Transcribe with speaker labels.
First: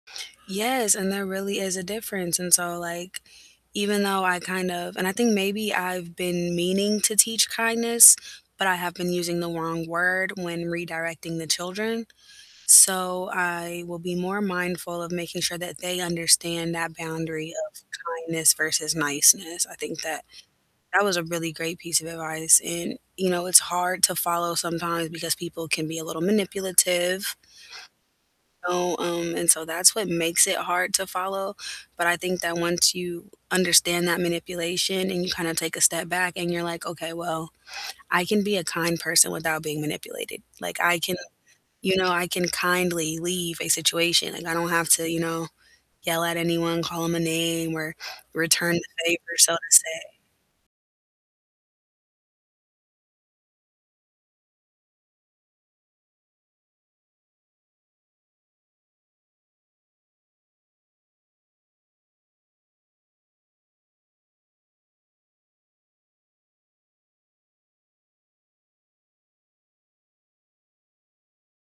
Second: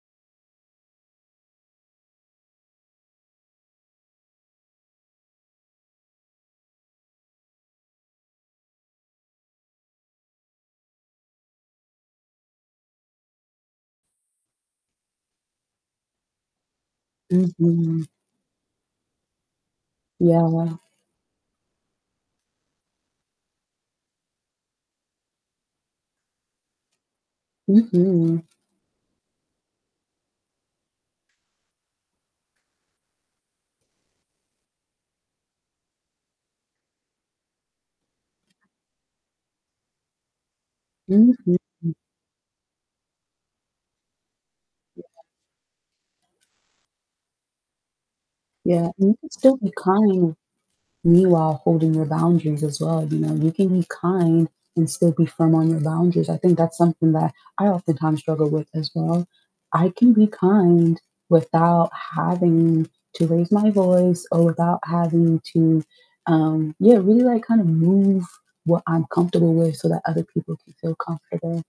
Speaker 1: Yes, and there really is a difference, and so, like, even though I kind of and I think maybe I've been meaning to teach kindness, but I have been using the wrong word when redirecting the children, so I will be more mindful of making sure that they understand that boundary of
Speaker 2: Mhm.
Speaker 1: kindness versus niceness. I think that
Speaker 2: Yeah.
Speaker 1: that was a really great piece of advice, and, you know, it's hard to follow sometimes because people can be a little manipulative,
Speaker 2: Mhm.
Speaker 1: so, um, and so that's what makes it hard to follow, but I think that once you understand that manipulation and you kinda take a step back and you're, like, "Okay, well, I can be a kind person without being manipulated." Like, I can,
Speaker 2: Mhm.
Speaker 1: you know, I can kindly leave a situation, like, I don't have
Speaker 2: Yeah.
Speaker 1: to, you know, yell at anyone, call 'em, a name, or return
Speaker 2: Yeah,
Speaker 1: the
Speaker 2: and you can
Speaker 1: favor, so
Speaker 2: still
Speaker 1: to
Speaker 2: be
Speaker 1: say.
Speaker 2: kind meanwhile holding your boundaries as well, you know, you can be kind and still be firm on your boundaries. I think that's something that I oftentimes struggle with as well, I can be kind without having to raise my voice or without having to, um, yeah, really, like, kind of move what I'm comfortable with so that other people can feel comfortable.